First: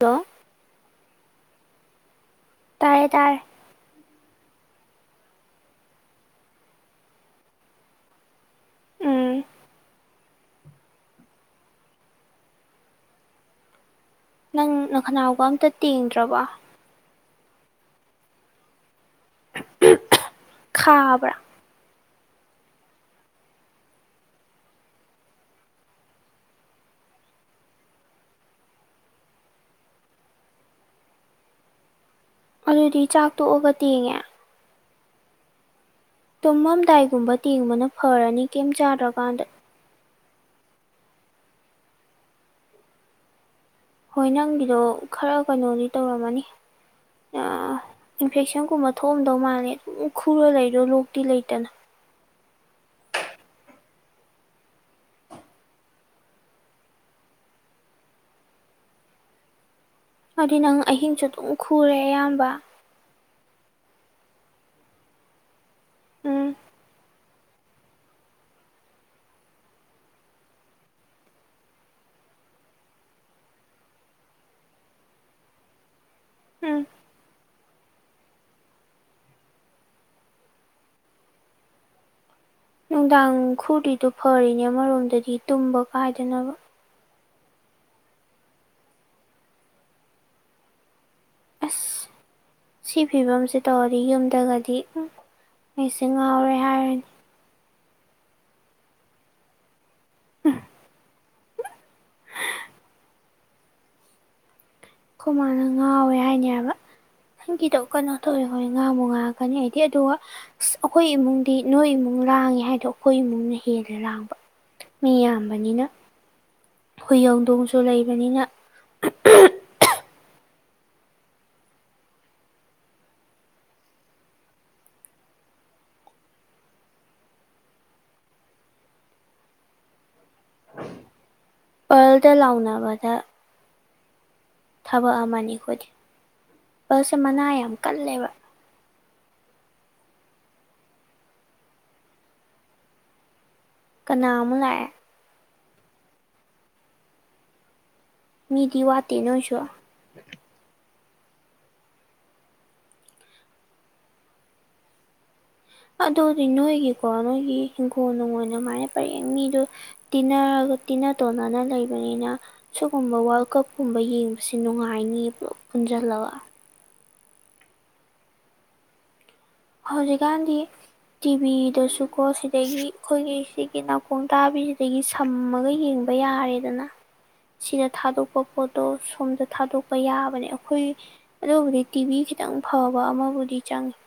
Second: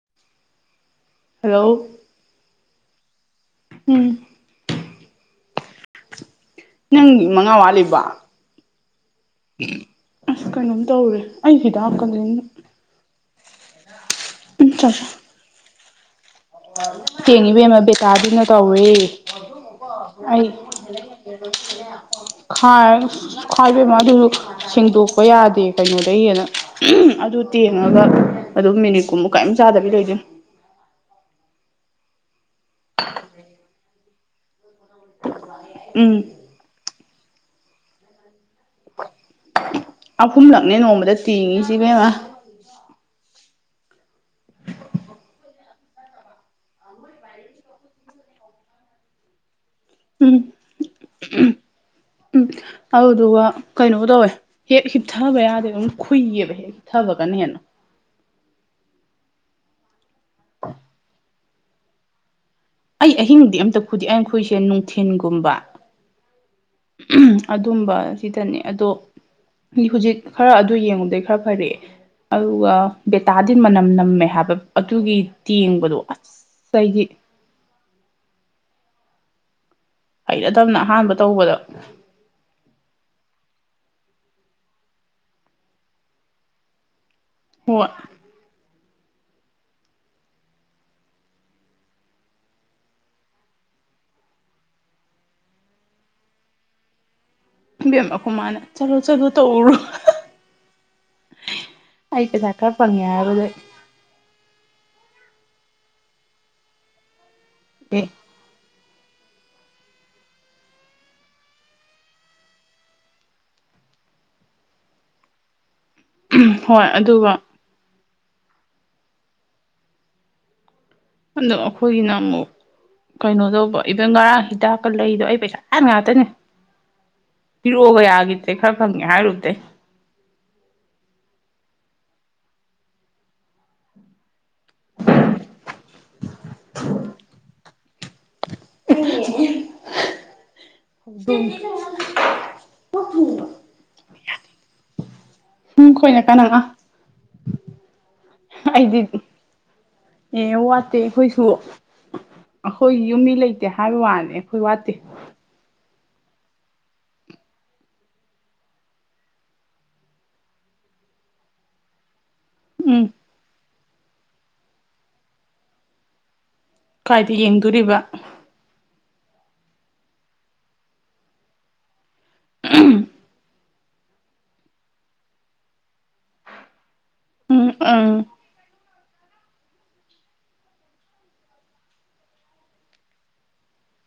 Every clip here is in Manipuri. ꯍꯂꯣ ꯍꯂꯣ ꯇꯥꯏꯌꯦ ꯇꯥꯔꯦ ꯎꯝ ꯅꯪ ꯃꯉꯥ ꯋꯥꯠꯂꯤꯕꯣ ꯎꯝ ꯑꯁ ꯀꯩꯅꯣꯝ ꯇꯧꯔꯦ ꯑꯩ ꯍꯤꯗꯀ ꯅꯪ ꯅꯈꯅꯥꯎꯒ ꯑꯝꯇ ꯇꯦꯡꯗ꯭ꯔꯕ ꯇꯦꯡꯉꯤꯕꯦꯝꯃ ꯕꯦꯇꯗꯤꯟꯅ ꯇꯧꯔꯦ ꯑꯩ ꯈꯥꯕ꯭ꯔꯥ ꯈꯥꯏ ꯈꯥꯏꯏꯕꯦꯃ ꯑꯗꯨꯁꯨ ꯁꯦꯡꯗꯣꯛꯄ ꯌꯥꯗꯦ ꯀꯩꯅꯣꯗꯒꯤ ꯍꯦꯟ ꯑꯗꯨ ꯇꯦꯡꯉꯒ ꯑꯗꯨ ꯃꯤꯅꯤꯠ ꯀꯨꯝꯃꯨ ꯀꯔꯤꯝ ꯆꯥꯗꯕꯤ ꯂꯩꯗꯣꯏꯅꯦ ꯑꯗꯨꯗꯤ ꯆꯥꯛ ꯇꯣꯛꯑꯒ ꯇꯦꯡꯉꯦ ꯎꯝ ꯇꯨꯝꯃꯝꯗꯥꯏꯒꯨꯝꯕ ꯇꯦꯡꯕꯅ ꯐꯔꯅꯤ ꯀꯩꯝ ꯆꯥꯗ꯭ꯔꯀꯥꯟꯗ ꯑꯍꯨꯝꯂꯛꯅꯦ ꯅꯣꯡꯃꯗ ꯇꯤꯡꯉꯤꯁꯤ ꯏꯕꯦꯝꯃ ꯍꯣꯏ ꯅꯪꯒꯤꯗꯣ ꯈꯔ ꯀꯩꯅꯣꯗꯤ ꯇꯧꯔꯝꯃꯅꯤ ꯏꯟꯐꯦꯛꯁꯟꯒꯨꯝꯕ ꯊꯣꯛꯑꯗꯧ ꯃꯥꯜꯂꯦ ꯑꯗꯨꯝ ꯎꯝ ꯈꯨꯔ ꯂꯩꯗꯣ ꯂꯣꯛꯇꯤ ꯂꯩꯇꯅ ꯑꯗꯨ ꯗꯨꯒ ꯀꯩꯅꯣ ꯇꯧꯋꯦ ꯍꯦꯛ ꯍꯤꯞꯊꯕ ꯌꯥꯗꯦ ꯑꯗꯨꯝ ꯈꯨꯨꯏꯌꯦꯕ ꯍꯦꯛ ꯍꯤꯞꯊꯕ ꯀꯅ ꯍꯦꯟꯅ [inaudible] ꯑꯗꯨꯗꯤ ꯅꯪ ꯑꯍꯤꯡꯁꯨ ꯑꯗꯨꯝ ꯈꯨꯔꯦ ꯑꯌꯥꯝꯕ ꯑꯩ ꯑꯍꯤꯡꯗꯤ ꯑꯝꯇ ꯈꯨꯗꯦ ꯑꯩꯈꯏꯁꯦ ꯅꯨꯡꯊꯤꯟꯒꯨꯝꯕ ꯎꯝ ꯑꯗꯨꯝꯕ ꯁꯤꯗꯅꯦ ꯑꯗꯣ ꯍꯧꯖꯤꯛ ꯈꯔ ꯑꯗꯨ ꯌꯦꯡꯉꯨꯗꯩ ꯈꯔ ꯐꯔꯛꯑꯦ ꯑꯗꯨꯒ ꯕꯦꯇꯥꯗꯤꯟ ꯃꯅꯝ ꯅꯝꯃꯦ ꯍꯥꯏꯕ ꯑꯗꯨꯒꯤ ꯇꯦꯡꯕꯗꯣ ꯎꯝ ꯆꯩꯒꯤ ꯍꯩꯅꯗꯕꯅ ꯑꯍꯥꯟꯕ ꯇꯧꯕꯗ ꯅꯨꯡꯗꯥꯡ ꯈꯨꯗꯔꯤꯗꯨ ꯐꯔꯤꯅꯦ ꯑꯃꯔꯣꯝꯗꯗꯤ ꯇꯨꯝꯕ ꯀꯥꯏꯗꯅꯕ ꯍꯣꯏ ꯑꯁ ꯁꯤ ꯐꯤꯕꯝꯁꯦ ꯇꯧꯔꯗꯤ ꯌꯨꯝꯗꯒꯗꯤ ꯎꯝ ꯑꯩꯁꯤ ꯉꯥꯎꯔꯦ ꯍꯥꯏꯔꯅꯤ ꯏꯕꯦꯝꯃ ꯑꯩꯈꯣꯏꯃꯅ ꯆꯠꯂꯣ ꯆꯠꯂꯣ ꯇꯧꯔꯣ ꯑ ꯑꯩ ꯄꯩꯁ ꯈꯔ ꯐꯉꯦ ꯍꯥꯏꯕꯗꯩ ꯑꯩꯈꯣꯏ ꯃꯥꯅ ꯉꯥꯎꯋꯦ ꯍꯥꯏꯅꯦꯕ ꯅꯪꯒꯤꯗꯣ ꯑꯦ ꯀꯩꯅꯣ ꯇꯧꯋꯦ ꯍꯣꯏ ꯉꯥꯡꯃꯨ ꯉꯥꯡꯉꯀꯅꯤ ꯍꯥꯏꯗꯤ ꯑꯗꯨꯒ ꯑꯩꯈꯣꯏ ꯏꯃꯨꯡꯗꯤ ꯅꯣꯏ ꯏꯃꯨꯡ ꯂꯥꯡꯉꯦ ꯍꯥꯏꯗꯣ ꯑꯩꯈꯣꯏ ꯏꯃꯨꯡꯅ ꯍ ꯍꯦꯜꯂꯦ ꯂꯥꯡꯕ ꯃꯤ ꯌꯥꯝꯕꯅꯤꯅ ꯍꯣꯏ ꯑꯗꯨꯒ ꯕꯅꯤꯅ ꯑꯗꯣ ꯑꯩꯈꯣꯏꯒꯤꯅ ꯑꯃꯨꯛ ꯀꯩꯅꯣ ꯇꯧꯕ ꯉꯔꯥꯡ ꯍꯤꯗꯥꯛꯀ ꯂꯩꯗꯣ ꯑꯩ ꯄꯩꯁꯥ ꯌꯥꯝ ꯉꯥꯛꯇꯅꯦ ꯐꯤꯔꯣꯑꯒ ꯌꯥꯒꯤꯗꯔꯦ ꯈꯔ ꯐꯪꯉꯦ ꯍꯥꯏꯔꯨꯕꯗꯩ ꯄꯜꯗ ꯂꯥꯎꯅꯕꯗ ꯊꯕꯛ ꯑꯃꯅꯤ ꯑꯩꯈꯣꯏꯗꯤ ꯕꯁꯁꯦ ꯃꯅꯥ ꯌꯥꯝ ꯀꯜꯂꯦꯕ [unintelligible] ꯀꯅꯥ ꯑꯃꯨꯛ ꯂꯛꯑꯦ ꯎꯝ ꯈꯣꯏꯅ ꯀꯅꯥ ꯃꯤꯗꯤ ꯑꯩꯗꯤ ꯋꯥꯠꯇꯦ ꯅꯣꯏꯁꯨ ꯑꯦ ꯋꯥꯠ ꯋꯥꯠꯇꯦ ꯑꯩꯈꯣꯏꯁꯨ ꯑꯩꯈꯣꯏ ꯌꯨꯝꯕꯤ ꯂꯩꯇꯦ ꯍꯥꯏꯕ ꯋꯥꯅꯤ ꯑꯩꯈꯣꯏ ꯋꯥꯠꯇꯦ ꯑꯗꯨꯗꯤ ꯅꯣꯏꯒꯤꯀꯣ ꯅꯣꯏꯒꯤ ꯍꯤꯡꯈꯣꯜ ꯅꯨꯡ ꯑꯗꯨ ꯃꯥꯥꯏꯅ ꯄꯔ ꯃꯤꯗꯨꯣ ꯇꯤꯟꯅꯔꯒ ꯇꯤꯟꯅ ꯇꯣꯟꯅꯅ ꯂꯩꯕꯅꯤꯅ ꯎꯝ ꯁꯤꯒꯨꯝꯕ ꯋꯥꯔꯜ ꯀꯞꯀꯨꯝꯕ ꯌꯦꯡꯕꯁꯤ ꯅꯨꯡꯉꯥꯏꯅꯤ ꯄꯨꯖꯟꯂꯒ ꯀꯥꯏꯗ ꯌꯦꯡꯗꯣꯔꯤꯕ ꯍꯧꯖꯤꯛꯀꯥꯟꯗꯤ ꯇꯤꯚꯤꯗꯁꯨꯀꯣ ꯁꯤꯗꯒꯤ ꯑꯩꯈꯣꯏꯒꯤ ꯅꯥꯀꯣꯡ ꯇꯥꯕꯤꯁꯤꯗꯒꯤ ꯁꯝꯃꯒ ꯌꯦꯡꯕ ꯌꯥꯔꯦꯗꯅ ꯎꯝ ꯁꯤꯗ ꯎꯝ ꯊꯗꯗꯣꯛꯄ ꯅꯣꯠꯇꯣ ꯁꯣꯝꯗ ꯊꯥꯗꯣꯛꯄ ꯌꯥꯕꯅꯦ ꯑꯩꯈꯣꯏ ꯑꯗꯨꯕꯨꯗꯤ ꯇꯤꯚꯤ ꯈꯤꯇꯪ ꯐꯕ ꯑꯃꯕꯨꯗꯤ ꯆꯪꯉꯤ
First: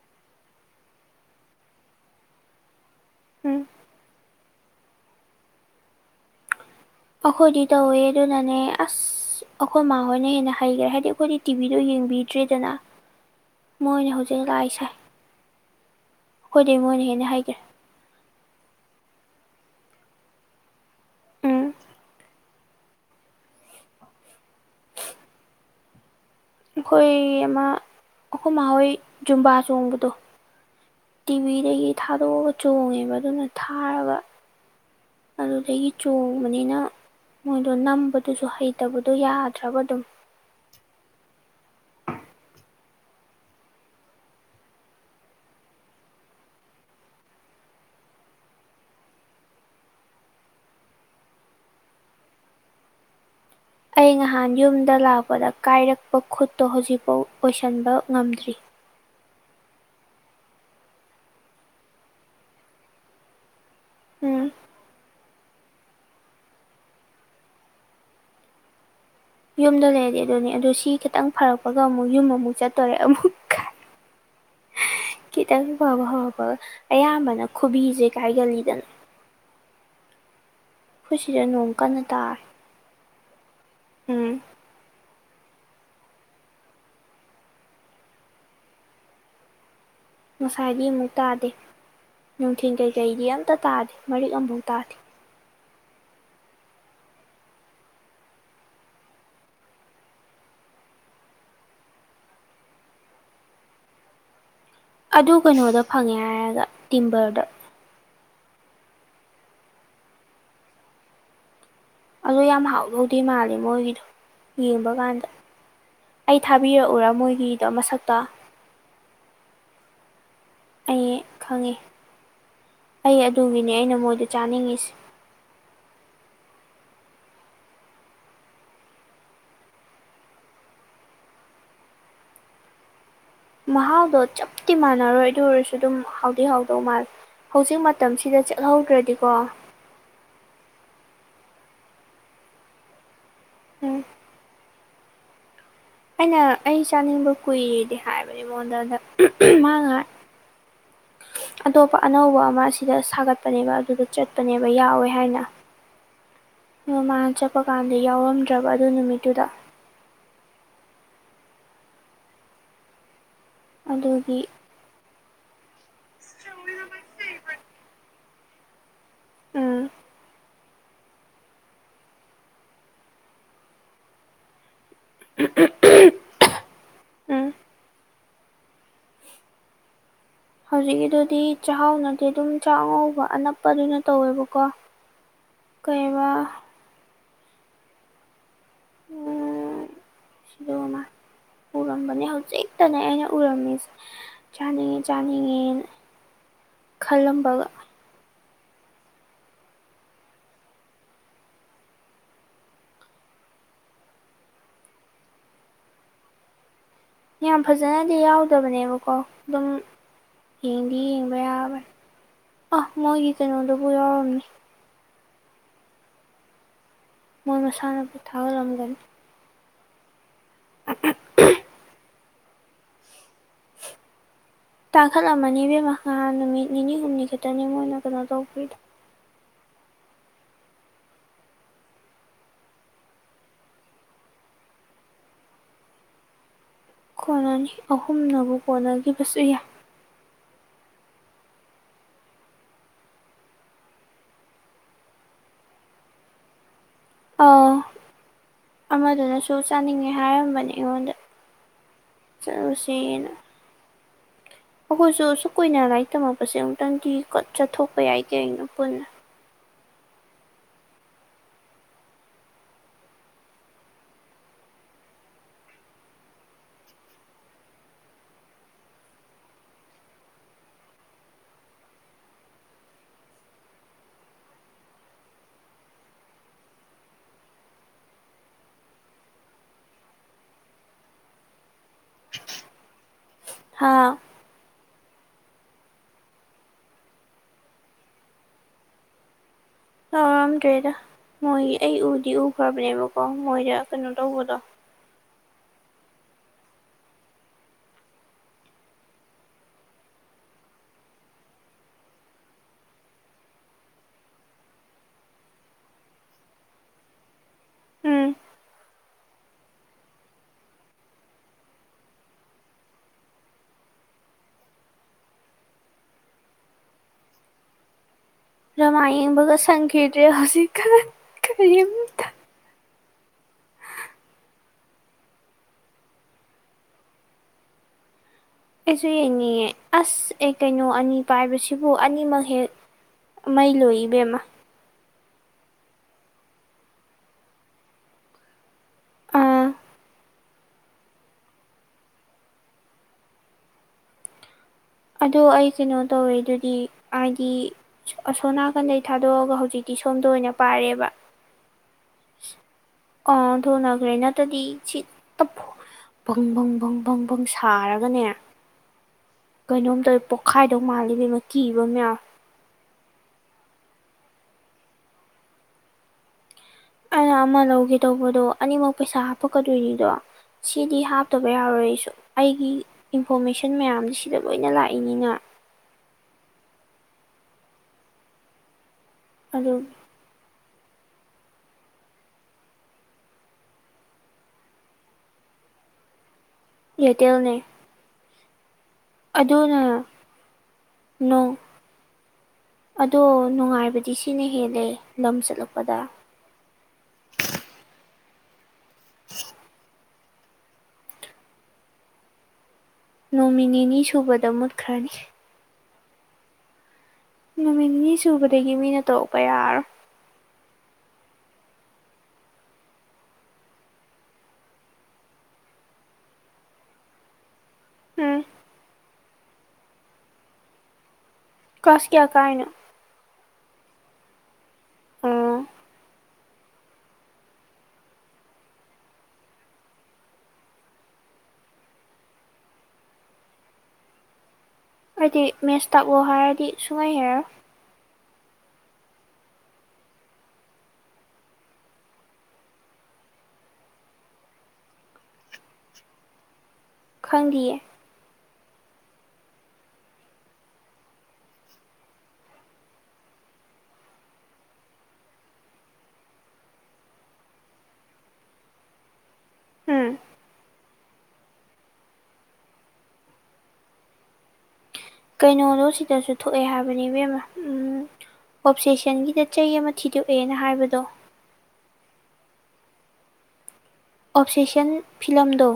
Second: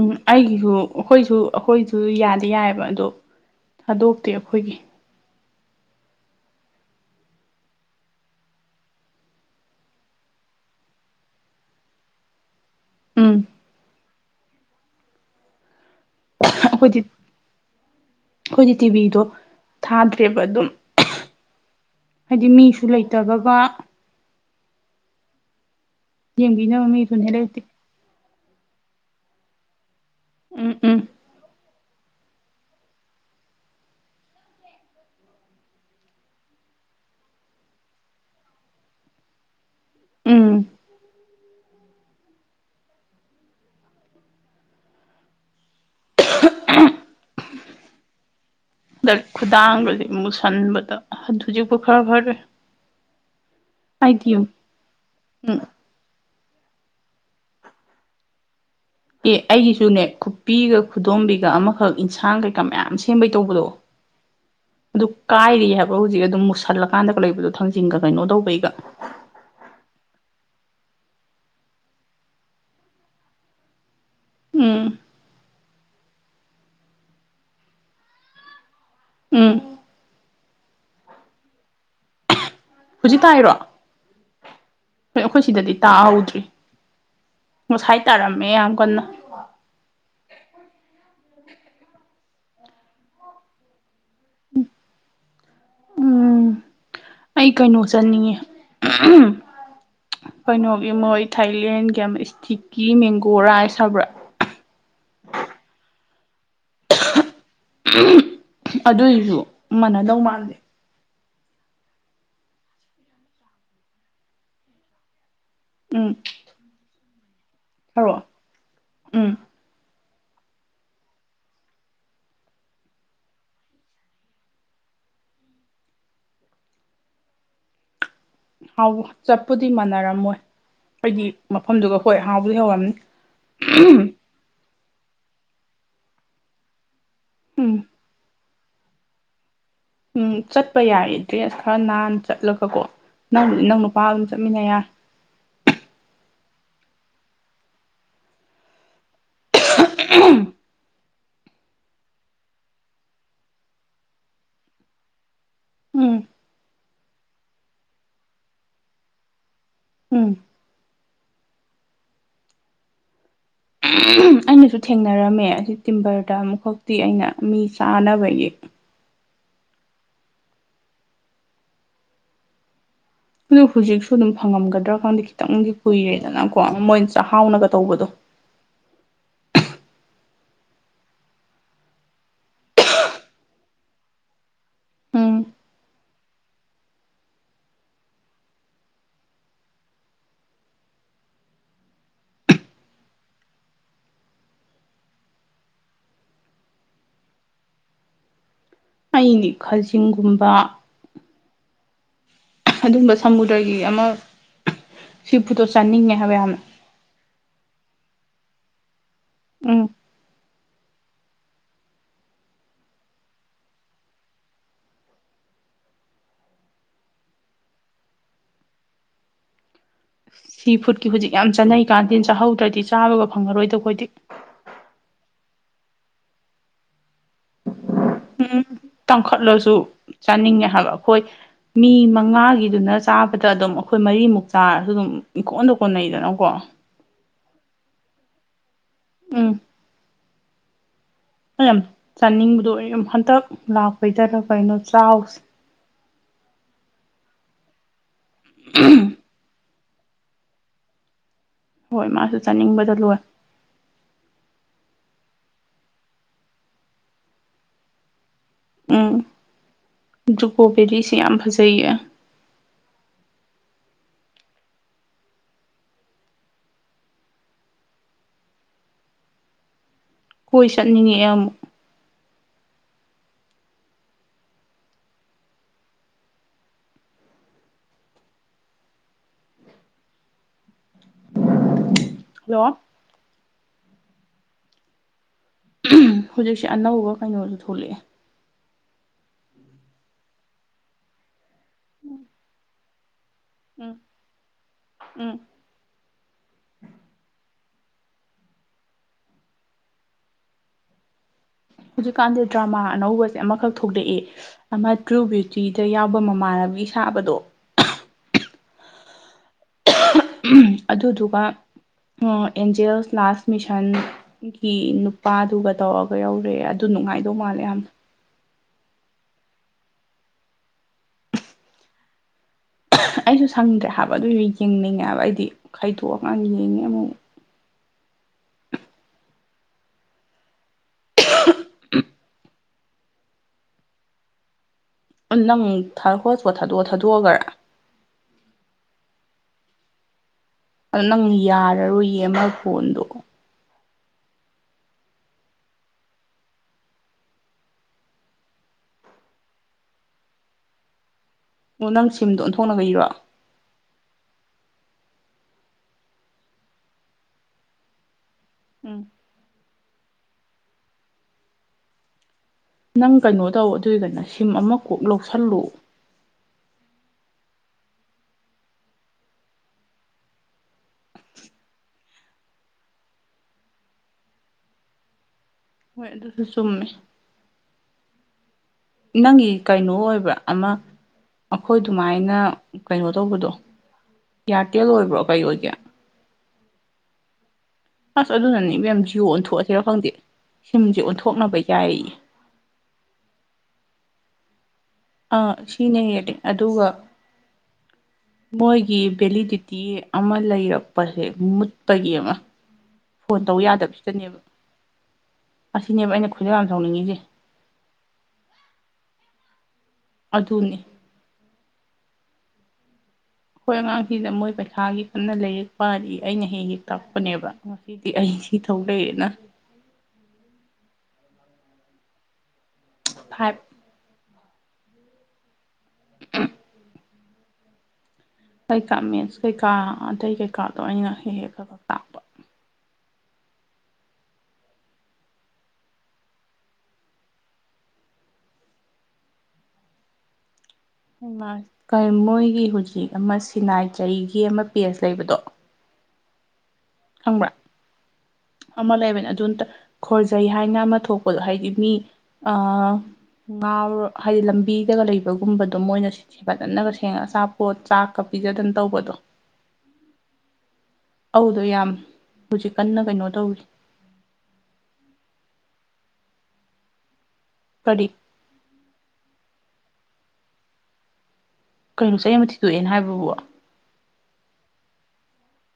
ꯎꯝ ꯑꯩꯒꯤꯁꯨ ꯑꯩꯈꯣꯏꯁꯨ ꯑꯩꯈꯣꯏꯁꯨ ꯌꯥꯗꯤ ꯌꯥꯏꯑꯕ ꯑꯗꯣ ꯎꯝ ꯊꯥꯗꯣꯛꯇꯦꯕ ꯑꯩꯈꯣꯏꯒꯤ ꯑꯈꯣꯗꯤ ꯇꯧꯋꯦ ꯑꯗꯨꯅꯆꯦ ꯑꯁ ꯑꯩꯈꯣꯏ ꯃꯥꯍꯣꯏꯅ ꯍꯦꯟꯅ ꯍꯩꯈ꯭ꯔꯦ ꯍꯥꯏꯗꯤ ꯑꯩꯈꯣꯏꯗꯤ ꯇꯤꯕꯤꯗꯣ ꯌꯦꯡꯕꯤꯗ꯭ꯔꯦꯗꯅ ꯎꯝ ꯃꯣꯏꯅ ꯍꯧꯖꯤꯛ ꯂꯥꯛꯏꯁꯥꯏ ꯍꯣꯏꯗꯤ ꯑꯩꯈꯣꯏꯗꯤ ꯃꯣꯏꯅꯦ ꯍꯦꯟꯅꯦ ꯍꯩꯒꯔꯦ ꯑꯩꯈꯣꯏꯗꯤ ꯇꯤꯚꯤꯗꯣ ꯊꯥꯗ꯭ꯔꯦꯕ ꯑꯗꯨꯝ ꯎꯝ ꯍꯥꯏꯗꯤ ꯃꯤꯁꯨ ꯂꯩꯇꯕꯒ ꯌꯦꯡꯕꯤꯅꯕ ꯑꯩꯈꯣꯏ ꯃꯤꯗꯨꯅꯦ ꯂꯩꯇꯦ ꯑꯃꯥ ꯑꯩꯈꯣꯏ ꯃꯥ ꯍꯣꯏ ꯖꯨꯝꯕꯥ ꯆꯣꯡꯕꯗꯣ ꯎꯝ ꯎꯝ ꯇꯤꯚꯤꯗꯒꯤ ꯊꯥꯗꯣꯛꯑꯒ ꯆꯣꯡꯉꯦꯕ ꯑꯗꯨꯅ ꯊꯥꯔꯒ ꯑꯗꯨꯗꯒꯤ ꯆꯣꯡꯕꯅꯤꯅ ꯃꯣꯏꯗꯣ ꯅꯝꯕꯗꯨꯁꯨ ꯍꯩꯇꯕꯗꯣ ꯌꯥꯗ꯭ꯔꯕ ꯑꯗꯨꯝ ꯎꯝ [unintelligible] ꯈꯨꯗꯥꯡꯒꯁꯦ ꯑꯃꯨꯛꯁꯟꯕꯗ ꯍꯧꯖꯤꯛꯄꯥꯎ ꯈꯔ ꯐꯔꯦ ꯑꯩ ꯑꯩꯗꯤ ꯎꯝ ꯉꯍꯥꯟ ꯌꯨꯝꯗ ꯂꯥꯛꯄꯗ ꯑꯦ ꯀꯥꯏꯔꯛꯄ ꯈꯨꯠ ꯇꯣ ꯍꯧꯖꯤꯛꯐꯥꯎ ꯑꯣꯏꯁꯤꯟꯕ ꯉꯝꯗ꯭ꯔꯤ ꯑꯦ ꯑꯩꯒꯤꯁꯨꯅꯦ ꯈꯨꯄꯤꯒ ꯈꯨꯗꯣꯝꯕꯤꯒ ꯑꯃꯈꯛ ꯏꯟꯁꯥꯡ ꯀꯩꯀꯥ ꯃꯌꯥꯝ ꯁꯦꯝꯕꯩ ꯇꯧꯕꯗꯣ ꯎꯝ ꯑꯗꯨ ꯀꯥꯏꯔꯤ ꯍꯥꯏꯕ꯭ꯔ ꯍꯧꯖꯤꯛ ꯑꯗꯨꯝ ꯃꯨꯁꯜꯂꯀꯥꯟꯗꯒ ꯂꯩꯕꯗꯣ ꯊꯥꯡꯖꯤꯡꯒ ꯀꯩꯅꯣ ꯇꯧꯕꯩꯒ ꯌꯨꯝꯗ ꯂꯩꯔꯗꯤ ꯑꯗꯨꯅꯦ ꯑꯗꯨ ꯁꯤ ꯈꯤꯇꯪ ꯐꯔꯛꯄꯒ ꯑꯃꯨꯛ ꯌꯨꯝ ꯑꯃꯨꯛ ꯆꯠꯇꯣꯔꯦ ꯑꯃꯨꯛ ꯎꯝ [inaudible] ꯈꯤꯇꯪ ꯐꯕ ꯐꯕ ꯑꯌꯥꯝꯕꯅ ꯈꯨꯕꯤꯁꯦ ꯀꯥꯏꯒꯜꯂꯤꯗꯅ ꯎꯝ ꯑꯩꯈꯠꯁꯤꯗ ꯅꯣꯡ ꯀꯟꯅ ꯇꯥꯔꯦ ꯍꯧꯖꯤꯛ ꯇ꯭ꯍꯥꯏꯔꯣ ꯎꯝ ꯍꯣꯏ ꯑꯩꯈꯣꯏ ꯁꯤꯗꯗꯤ ꯇꯥꯍꯧꯗ꯭ꯔꯤ ꯉꯁꯥꯏ ꯇꯥꯔꯝꯃꯦ ꯌꯥꯝ ꯀꯟꯅ ꯉꯁꯥꯏꯗꯤ ꯑꯃꯨꯛ ꯇꯥꯗꯦ ꯅꯨꯡꯊꯤꯜ ꯀꯩꯀꯩꯗꯤ ꯑꯝꯇ ꯇꯥꯗꯦ ꯃꯔꯤꯛ ꯑꯃꯐꯥꯎ ꯇꯥꯗꯦ ꯎꯝ [inaudible] ꯑꯩ ꯀꯩꯅꯣ ꯆꯟꯅꯤꯡꯉꯦ ꯀꯩꯅꯣ ꯏ ꯃꯣꯏ ꯊꯥꯏꯂꯦꯟꯒ ꯏꯁꯇꯤꯛꯀꯤ ꯃꯦꯡꯒꯣ ꯔꯥꯏꯁ ꯍꯥꯏꯕ꯭ꯔꯥ ꯑꯗꯨ ꯀꯩꯅꯣꯗ ꯐꯪꯉꯦ ꯍꯥꯏꯔꯒ ꯇꯤꯝꯕꯔꯗ ꯑꯗꯨꯏꯁꯨ ꯃꯥꯟꯅꯗꯧ ꯃꯥꯜꯂꯦ ꯑꯗꯣ ꯌꯥꯝ ꯍꯥꯎꯊꯧꯗꯦ ꯃꯥꯂꯦ ꯃꯣꯏꯒꯤꯗꯣ ꯌꯦꯡꯕ ꯀꯥꯟꯗ ꯎꯝ ꯑꯩ ꯊꯥꯕꯤꯔꯛꯎꯔ ꯃꯣꯏꯒꯤꯗꯣ ꯃꯁꯛꯇ ꯊꯔꯛꯑꯣ ꯎꯝ ꯑꯩ ꯈꯪꯉꯤ ꯑꯩ ꯑꯗꯨꯒꯤꯅꯦ ꯑꯩꯅ ꯃꯣꯏꯗ ꯆꯥꯅꯤꯡꯉꯤꯁ ꯍꯥꯎ ꯆꯠꯄꯨꯗꯤ ꯃꯥꯟꯅꯔꯝꯃꯣꯏ ꯑꯩꯗꯤ ꯃꯐꯝꯗꯨꯒ ꯍꯣꯏ ꯍꯥꯎꯕꯗꯤ ꯍꯧꯔꯝꯅꯤ ꯃꯍꯥꯎꯗꯣ ꯆꯞꯇꯤ ꯃꯥꯟꯅꯔꯣꯏ ꯑꯗꯨ ꯑꯣꯏꯔꯁꯨ ꯑꯗꯨꯝ ꯍꯥꯎꯗꯤꯤ ꯍꯥꯎꯗꯧ ꯃꯥꯜꯂꯦ ꯎꯝ ꯍꯧꯖꯤꯛ ꯃꯇꯝꯁꯤꯗ ꯆꯠꯍꯧꯗ꯭ꯔꯗꯤꯀꯣ ꯎꯝ ꯆꯠꯄ ꯌꯥꯏꯌꯦ ꯗ꯭ꯔꯦꯁ ꯈꯔ ꯅꯥꯟꯅ ꯆꯠꯂꯒꯀꯣ ꯅꯪꯕꯨꯗꯤ ꯅꯪ ꯅꯨꯄꯥ ꯎꯝ ꯑꯗꯨꯝ ꯆꯠꯃꯤꯟꯅꯔ ꯑꯩꯅ ꯑꯩ ꯆꯥꯅꯤꯡꯕ ꯀꯨꯏꯔꯗꯤ ꯍꯥꯏꯕꯅꯤ ꯑꯩꯉꯣꯟꯗ ꯑꯗ ꯃꯥ ꯉꯥꯏꯍꯥꯏ [inaudible] ꯑꯇꯣꯞꯄ ꯑꯅꯧꯕ ꯑꯃ ꯑꯁꯤꯗ ꯁꯥꯒꯠꯄꯅꯦꯕ ꯑꯗꯨꯗ ꯆꯠꯄꯅꯦꯕ ꯌꯥꯎꯋꯦ ꯍꯥꯏꯅ ꯎꯝ ꯑ ꯃꯥꯅ ꯆꯠꯄ ꯀꯥꯟꯗ ꯌꯥꯎꯔꯝꯗ꯭ꯔꯕ ꯑꯗꯨ ꯅꯨꯃꯤꯠꯇꯨꯗ ꯎꯝ ꯑꯗꯨ ꯑꯩꯅꯁꯨ ꯊꯦꯡꯅꯔꯝꯃꯦ ꯑꯁꯤ ꯇꯤꯝꯕꯔꯗ ꯑꯃꯨꯛꯈꯛꯇꯤ ꯑꯩꯅ ꯃꯤ ꯆꯥꯅꯕꯒꯤ ꯎꯝ ꯑꯗꯨ ꯍꯧꯖꯤꯛꯁꯨ ꯑꯗꯨꯝ ꯐꯪꯉꯝꯒꯗ꯭ꯔꯥ ꯃꯪꯗꯤ ꯈꯤꯇꯪꯗꯤ ꯀꯨꯏꯔꯦꯗꯅꯀꯣ ꯃꯣꯏ ꯎꯝ ꯆꯥꯛꯍꯥꯎꯅꯒ ꯇꯧꯕꯗꯣ ꯍꯧꯖꯤꯛꯀꯤꯗꯨꯗꯤ ꯆꯥꯛꯍꯥꯎꯅꯗꯤ ꯑꯗꯨꯝ ꯆꯥꯛ ꯑꯉꯧꯕ ꯑꯅꯛꯄ ꯑꯗꯨ ꯑꯣꯏꯅ ꯇꯧꯋꯦꯕꯀꯣ ꯎꯝ ꯀꯩꯔꯤꯕ ꯁꯤꯗ ꯑꯃ ꯎꯔꯝꯕꯅꯦ ꯍꯧꯖꯤꯛꯇꯅꯦ ꯑꯩꯅ ꯎꯔꯝꯃꯤꯁꯦ ꯆꯥꯅꯤꯡꯉꯤ ꯆꯥꯅꯤꯡꯉꯦ ꯈꯜꯂꯝꯕꯒ ꯑꯩꯅꯤ ꯈꯥꯖꯤꯡꯒꯨꯝꯕ ꯑꯗꯨꯒꯝꯕ ꯁꯃꯨꯗ꯭ꯔꯒꯤ ꯑꯃ ꯁꯤ ꯐꯨꯇꯣꯛ ꯆꯥꯅꯤꯡꯉꯦ ꯍꯥꯏꯕ ꯌꯥꯝꯅ ꯌꯥꯝ ꯐꯖꯅꯗꯤ ꯌꯥꯎꯗꯕꯅꯦꯕꯀꯣ ꯑꯗꯨꯝ ꯎꯝ ꯌꯦꯡꯗꯤ ꯌꯦꯡ ꯌꯥꯕ꯭ꯔ ꯑ ꯃꯣꯏꯒꯤ ꯀꯩꯅꯣꯗꯨꯕꯨ ꯌꯥꯎꯔꯝꯅꯤ ꯃꯣꯏ ꯃꯁꯥꯅ ꯄꯣꯊꯥꯍꯔꯝꯒꯅꯤ ꯁꯤ ꯐꯨꯗꯀꯤ ꯍꯧꯖꯤꯛ ꯌꯥꯝ ꯆꯥꯅꯩ ꯀꯥꯟꯗꯤ ꯆꯥꯍꯧꯗ꯭ꯔꯗꯤ ꯆꯥꯕꯒ ꯐꯪꯉꯔꯣꯏꯗꯣ ꯑꯩꯗꯤ ꯏꯖꯤꯛ ꯇꯥꯈꯠꯂꯝꯃꯅꯤ ꯏꯕꯦꯝ ꯃꯈꯥ ꯅꯨꯃꯤꯠ ꯅꯤꯅꯤ ꯍꯨꯝꯅꯤ ꯈꯛꯇꯅꯦ ꯃꯣꯏꯅ ꯀꯩꯅꯣ ꯎꯝ ꯇꯧꯕꯗ ꯇꯥꯡꯈꯠꯂꯁꯨ ꯆꯥꯅꯤꯡꯉꯦ ꯍꯥꯏꯕ ꯑꯩꯈꯣꯏ ꯃꯤ ꯃꯉꯥꯒꯤꯗꯨꯅ ꯆꯥꯕꯗ ꯑꯗꯨꯝ ꯑꯩꯈꯣꯏ ꯃꯔꯤꯃꯨꯛ ꯆꯥꯔꯁꯨ ꯑꯗꯨꯝ ꯏꯪꯀꯣꯟꯗ ꯀꯣꯟꯅꯩꯗꯅꯀꯣ ꯀꯣꯟꯅꯅꯤ ꯑꯍꯨꯝꯅꯕꯨ ꯀꯣꯟꯅꯈꯤꯕꯁꯨ ꯎꯝ ꯌꯥꯏ ꯌꯥꯝ ꯆꯥꯅꯤꯡꯕꯗꯣ ꯍꯟꯇꯛ ꯂꯥꯛꯄꯩꯗꯔ ꯀꯩꯅꯣ ꯆꯥꯎꯁꯦ ꯑꯥꯎ ꯑꯃꯗꯨꯅꯁꯨ ꯆꯥꯅꯤꯡꯉꯦ ꯍꯥꯏꯔꯝꯕꯅꯦ ꯑꯩꯉꯣꯟꯗ ꯍꯣꯏ ꯃꯥꯁꯨ ꯆꯥꯅꯤꯡꯕꯗ ꯂꯣꯏ ꯆꯠꯂꯨꯁꯦꯅ ꯑꯩꯈꯣꯏꯁꯨ ꯑꯁꯨꯛ ꯀꯨꯏꯅ ꯂꯥꯏꯔꯤꯛ ꯇꯝꯃꯛꯄꯁꯦ ꯑꯃꯨꯛꯇꯪꯗꯤ ꯆꯠꯊꯣꯛꯄ ꯌꯥꯏꯗꯦ ꯑꯩꯅ ꯄꯨꯟꯅ ꯨꯀꯣꯕꯦꯔꯤꯁꯤ ꯌꯥꯝ ꯐꯖꯩꯌꯦ ꯀꯣꯏ ꯆꯠꯅꯤꯡꯉꯛꯑꯦ ꯑꯃꯨꯛ ꯍꯜꯂꯣ ꯍꯥꯥ [unintelligible] ꯍꯧꯖꯤꯛꯁꯦ ꯑꯅꯧꯕ ꯀꯩꯅꯣꯁꯨ ꯊꯣꯛꯂꯛꯑꯦ ꯌꯥꯥꯎꯔꯝꯗ꯭ꯔꯦꯗ ꯃꯣꯏꯒꯤ ꯑꯩ ꯎꯗꯤ ꯎꯈ꯭ꯔꯕꯅꯦꯕ ꯀꯣ ꯃꯣꯏꯗ ꯎꯝ ꯀꯩꯅꯣ ꯇꯧꯕꯗꯣ [inaudible] ꯍꯧꯖꯤꯛꯀꯥꯟꯗꯤ ꯗ꯭ꯔꯃꯥ ꯑꯅꯧꯕꯁꯦ ꯑꯃꯈꯛ ꯊꯣꯛꯂꯛꯑꯦ ꯑꯃ ꯇ꯭ꯔꯨ ꯕ꯭ꯌꯨꯇꯤꯗ ꯌꯥꯎꯕ ꯃꯃꯥꯟ ꯁꯥꯕꯗꯣ [unintelligible] ꯎꯝ [unintelligible] ꯑꯗꯨꯗꯨꯒ ꯑꯦꯟꯖꯦꯜꯁ ꯂꯥꯁ ꯃꯤꯁꯟꯒꯤ ꯅꯨꯄꯥꯗꯨꯒ ꯇꯧꯔꯒ ꯌꯧꯔꯦ ꯑꯗꯨ ꯅꯨꯡꯉꯥꯏꯗꯧ ꯃꯥꯜꯂꯦ ꯌꯥꯝꯅ ꯗꯔ꯭ꯃꯥ ꯌꯦꯡꯕꯒꯥ ꯁꯪꯈꯤꯗꯔꯦ ꯍꯧꯖꯤꯛꯀꯟ ꯀꯔꯤꯝꯇ [unintelligible] ꯑꯩꯁꯨ ꯁꯪꯗ꯭ꯔꯦ ꯍꯥꯏꯕ ꯑꯗꯨꯏꯁꯨ ꯌꯦꯡꯅꯤꯡꯉꯦ ꯍꯥꯏꯕ ꯑꯩꯗꯤ ꯈꯥꯏꯗꯣꯛ ꯑꯀꯥꯟ ꯌꯦꯡꯉꯦ ꯑꯃꯨꯛ ꯑꯩꯁꯨ ꯌꯦꯡꯅꯤꯡꯑꯦ ꯑꯁ ꯑꯦ ꯀꯩꯅꯣ ꯑꯅꯤ ꯄꯥꯏꯕꯁꯤꯕꯨ ꯑꯅꯤꯃꯛ ꯍꯦꯛ [inaudible] ꯅꯪ ꯍꯣꯠꯁꯄꯣꯠ ꯊꯗꯣꯛ ꯊꯥꯗꯣꯛꯑꯒꯔ ꯑꯥ ꯅꯪ ꯌꯥꯔꯔꯣꯏꯌꯦ ꯑꯃ ꯐꯣꯟꯗꯣ ꯑꯗꯣ ꯑꯩ ꯀꯩꯅꯣ ꯇꯧꯋꯤ ꯑꯗꯨꯗꯤ ꯍꯥꯏꯗꯤ ꯑꯁꯣꯝꯅꯥꯀꯟꯗꯩ ꯊꯥꯗꯣꯛꯑꯒ ꯍꯧꯖꯤꯛꯇꯤ ꯑꯩ ꯁꯣꯝꯗ ꯑꯣꯏꯅ ꯄꯥꯔꯦꯕ ꯑꯣ ꯅꯪ ꯁꯤꯝꯗꯣ ꯑꯣꯟꯊꯣꯛꯅꯒ ꯏꯔꯣ [unintelligible] ꯇꯗꯤ [unintelligible] ꯕꯪꯪ ꯕꯪ ꯕꯪ ꯁꯥꯔꯒꯅꯦ ꯎꯝ ꯀꯩꯅꯣꯝ ꯇꯧꯏ ꯄꯣꯛꯈꯥꯏꯗꯧ ꯃꯥꯜꯂꯤ ꯏꯕꯦꯝꯃ ꯀꯤꯕ ꯑꯃꯥ ꯌꯥꯎꯏ ꯅꯪ ꯀꯩꯅꯣ ꯇꯧ ꯑꯗꯨꯏꯒꯅꯥ ꯁꯤꯝ ꯑꯃ ꯀꯣꯛ ꯂꯧꯁꯜꯂꯣ ꯑꯩꯅ ꯑꯃ ꯂꯧꯒꯦ ꯇꯧꯕꯗꯣ ꯑꯅꯤꯃꯛ ꯄꯩꯁꯥ ꯍꯥꯞꯄꯛꯀꯗꯣꯏꯅꯤꯗꯣ ꯁꯤꯗꯤ ꯍꯥꯞꯇꯕ ꯌꯥꯔꯣꯏꯌꯦ ꯑꯩꯒꯤ ꯏꯟꯐꯣꯔꯃꯦꯁꯟ ꯃꯌꯥꯝꯗꯤ ꯁꯤꯗ ꯂꯣꯏꯅ ꯂꯥꯛꯏꯅꯤꯅ ꯍꯣꯏ ꯑꯗꯨꯁꯨ ꯆꯨꯝꯃꯦ ꯅꯪꯒꯤ ꯑꯗꯨ ꯀꯩꯅꯣ ꯑꯣꯏꯕ꯭ꯔ ꯑꯃ ꯑꯩꯈꯣꯏ ꯑꯗꯨꯃꯥꯏꯅ ꯀꯩꯅꯣ ꯇꯧꯕꯗꯣ ꯏꯌꯥꯔꯇꯦꯜ ꯑꯣꯏꯕ꯭ꯔꯣ ꯀꯩ ꯑꯣꯏꯒꯦ ꯏꯌꯥꯔꯇꯦꯜ ꯅꯦ ꯑꯁ ꯑꯗꯨꯅꯅꯦ ꯏꯕꯦꯝ‌ ꯖꯤꯑꯣ ꯑꯣꯟꯊꯣꯛꯑꯁꯤꯔ ꯈꯪꯗꯦ ꯁꯤꯝꯁꯦ ꯅꯣꯡ ꯑꯣꯟꯊꯣꯛꯅꯕ ꯌꯥꯏ ꯑꯗꯣ ꯅꯨꯡꯉꯥꯏꯕꯗꯤ ꯁꯤꯅ ꯍꯦꯜꯂꯦ ꯂꯝ ꯑ ꯆꯠꯂꯛꯄꯗ ꯁꯤꯅꯥ ꯍꯦꯟꯂꯤ ꯑꯗꯨꯒ ꯃꯣꯏ ꯒꯤ ꯕꯦꯂꯤꯗꯤꯇꯤ ꯑꯃ ꯂꯩꯔꯛꯄꯁꯦ ꯃꯨꯠꯄꯒꯤ ꯑꯃ ꯐꯣꯟ ꯇꯧ ꯅꯨꯃꯤꯠ ꯅꯤꯅꯤ ꯌꯥꯗꯕꯁꯤꯗꯅꯦꯕ ꯁꯨꯕꯗ ꯃꯨꯠꯈ꯭ꯔꯅꯤ ꯑꯁꯤꯅꯦꯕ ꯑꯩꯅ ꯈꯣꯏꯗꯧ ꯌꯥꯝ ꯁꯥꯎꯅꯤꯡꯉꯤꯁꯦ ꯅꯨꯃꯤꯠ ꯅꯤꯅꯤ ꯁꯨꯕꯗꯒꯤ ꯃꯤꯅ ꯇꯧꯔꯛꯄ ꯌꯥꯔꯔꯣꯏ ꯨꯑꯗꯨꯅꯤ ꯍꯣꯏ ꯑꯉꯥꯡꯁꯤꯗ ꯃꯣꯏ ꯄꯩꯈꯥꯒꯤ ꯀꯟꯅ ꯂꯩꯔꯤꯛ ꯄꯥꯔꯤ ꯑꯩꯅ ꯍꯦꯛ ꯍꯦꯛ ꯇꯥꯛꯄꯅꯦꯕ ꯉꯁꯤꯗꯤ ꯑꯩ ꯎꯝ ꯁꯤ ꯇꯧ ꯂꯩꯔꯦꯅ [inaudible] ꯀꯂ꯭ꯥꯁ ꯀꯌꯥ ꯀꯥꯏꯅꯣ ꯐꯥꯏꯞ ꯑꯣ ꯀꯩꯀꯥ ꯃꯦꯠꯁ ꯀꯩꯀꯥ ꯑꯇꯩ ꯀꯩꯀꯥꯗꯣ ꯑꯩꯅ ꯍꯦꯛ ꯍꯦꯛ ꯈꯔ ꯈꯔ ꯇꯥꯛꯄ ꯑꯩꯗꯤ ꯃꯦꯠꯁ ꯇꯥꯛꯎ ꯍꯥꯏꯔꯗꯤ ꯁꯨꯡꯍꯩ ꯍꯥꯏꯔꯔꯣꯏ ꯃꯣꯏꯒꯤ ꯍꯧꯖꯤꯛ ꯑꯃ ꯁꯤꯅꯥꯏ ꯆꯍꯤꯒꯤ ꯑꯃ ꯄꯦꯁ ꯂꯩꯕꯗꯣ ꯈꯪꯕ꯭ꯔꯥ ꯈꯪꯖꯤꯌꯦ ꯑꯃ ꯂꯩꯕꯅꯦ ꯑꯗꯨ ꯅꯇ ꯈꯣꯔꯖꯩ ꯍꯥꯏꯅ ꯑꯃ ꯊꯣꯛꯄꯗꯣ ꯍꯥꯏꯗꯤ ꯃꯤ ꯑꯥ ꯉꯥꯥꯎꯔꯣ ꯍꯥꯏꯗꯤ ꯂꯝꯕꯤꯗꯒ ꯂꯩꯕꯒꯨꯝꯕꯗꯣ ꯃꯣꯏꯅ ꯁ ꯐꯖꯅꯒ ꯁꯦꯡꯉ ꯑꯆꯥꯄꯣꯠ ꯆꯥꯛꯀ ꯐꯤꯖꯗꯅ ꯇꯧꯕꯗꯣ ꯎꯝ ꯑꯧꯗꯣ ꯌꯥꯝ ꯍꯧꯖꯤꯛ ꯀꯟꯅ ꯀꯩꯅꯣ ꯇꯧꯔꯤ ꯀꯩꯅꯣꯗꯣ ꯁꯤꯗꯁꯨ ꯊꯣꯛꯑꯦ ꯍꯥꯏꯕꯅꯦ ꯏꯕꯦꯝꯃꯥ ꯀꯔꯤ ꯎꯝ ꯑꯣꯞꯁꯦꯁꯟꯒꯤꯗ ꯆꯩ ꯑꯃ ꯊꯤꯗꯣꯛꯑꯦꯅ ꯍꯥꯏꯕꯗꯣ ꯀꯩꯅꯣ ꯆꯩ ꯑꯃ ꯊꯤꯗꯣꯛꯑꯦꯅ ꯍꯥꯏꯕꯕꯨ ꯑꯣꯞꯁꯦꯛꯁꯟ ꯐꯤꯂꯝꯗꯣ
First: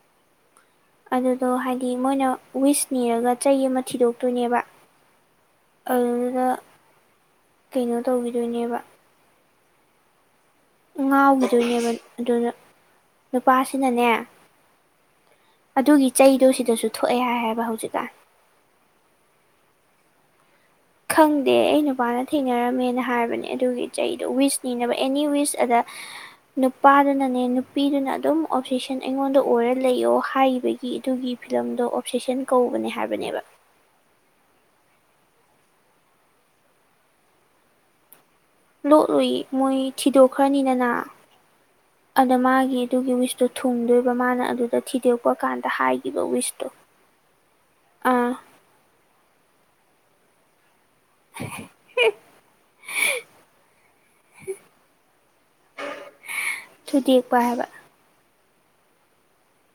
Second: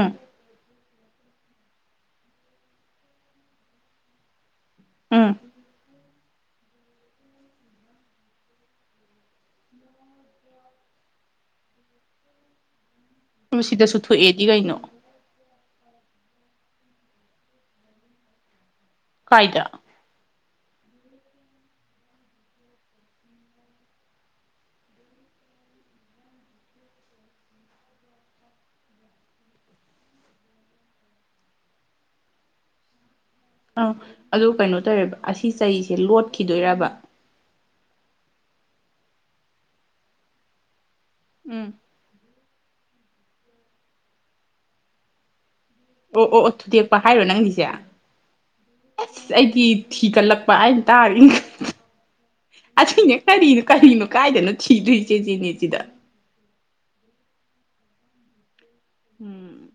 [inaudible] ꯑꯗꯨꯗꯣ ꯍꯥꯏꯗꯤ ꯃꯣꯏꯅ ꯋꯤꯁ ꯅꯤꯔꯒ ꯆꯩ ꯑꯃ ꯊꯤꯗꯣꯛꯇꯣꯏꯅꯦꯕ ꯎꯝ ꯑꯗꯨꯒ ꯀꯩꯅꯣ ꯇꯧꯒꯤꯗꯣꯏꯅꯦꯕ ꯉꯥꯎꯒꯤꯗꯣꯏꯅꯦꯕ ꯑꯗꯨꯅ ꯎꯝ ꯁꯤꯗꯁꯨ ꯅꯨꯄꯥꯁꯤꯅꯅꯦ ꯊꯣꯛꯑꯦꯗꯤ ꯀꯩꯅꯣ ꯑꯗꯨꯒꯤ ꯆꯩꯗꯣ ꯁꯤꯗꯁꯨ ꯊꯣꯛꯑꯦ ꯍꯥꯏꯑꯕ ꯍꯧꯖꯤꯛꯀꯥꯟ ꯀꯥꯏꯗ ꯈꯪꯗꯦ ꯑꯩ ꯅꯨꯄꯥꯅ ꯊꯦꯡꯅꯔꯝꯃꯦꯅ ꯍꯥꯏꯕꯅꯦ ꯑꯗꯨꯒꯤ ꯆꯩꯗꯣ ꯋꯤꯁꯅꯤꯅꯕ ꯑꯦꯅꯤ ꯋꯤꯁ ꯑꯗ ꯅꯨꯄꯥꯗꯨꯅꯅꯦ ꯅꯨꯄꯤꯗꯨꯅ ꯑꯗꯨꯝ ꯑꯣꯞꯖꯦꯁꯟ ꯑꯩꯉꯣꯟꯗ ꯑꯣꯏꯔ ꯂꯩꯑꯣ ꯍꯥꯏꯕꯒꯤ ꯒꯤ ꯑꯗꯨꯒꯤ ꯐꯤꯂꯝꯗꯣ ꯑꯣꯞꯁꯦꯁꯟ ꯀꯧꯕꯅꯦ ꯍꯥꯏꯕꯅꯦꯕ ꯑꯥ ꯑꯗꯨ ꯀꯩꯅꯣ ꯇꯧꯔꯦꯕ ꯑꯁꯤ ꯆꯩꯁꯦ ꯂꯣꯠꯈꯤꯗꯣꯏꯔꯕ ꯂꯣꯠꯂꯨꯏꯌꯦ ꯃꯣꯏ ꯊꯤꯗꯣꯛꯈ꯭ꯔꯅꯤꯗꯅ ꯎꯝ ꯑꯗ ꯃꯥꯒꯤ ꯑꯗꯨꯒꯤ ꯋꯤꯁꯇꯣ ꯊꯨꯡꯗꯣꯏꯕ ꯃꯥꯅ ꯑꯗꯨꯗ ꯊꯤꯗꯣꯛꯄ ꯀꯥꯟ ꯑꯣ ꯑꯣ ꯑꯣ ꯊꯨꯗꯦꯛꯄ ꯍꯥꯏꯔꯣ ꯅꯪꯒꯤꯁꯦ ꯑꯥ ꯑꯁ ꯑꯩꯗꯤ ꯊꯤꯒꯠꯂꯛꯄ ꯍꯥꯏ ꯇꯥꯔꯤ ꯑꯁꯤꯅꯦ ꯀꯔꯤꯅꯣ ꯀꯔꯤꯅꯣ ꯀꯥꯏꯗꯅꯣ ꯊꯤꯗꯣꯏꯆꯦꯆꯦꯍꯦ ꯑꯁꯤꯗ ꯊꯨꯗꯦꯛꯄ ꯍꯥꯏꯕ ꯎꯝ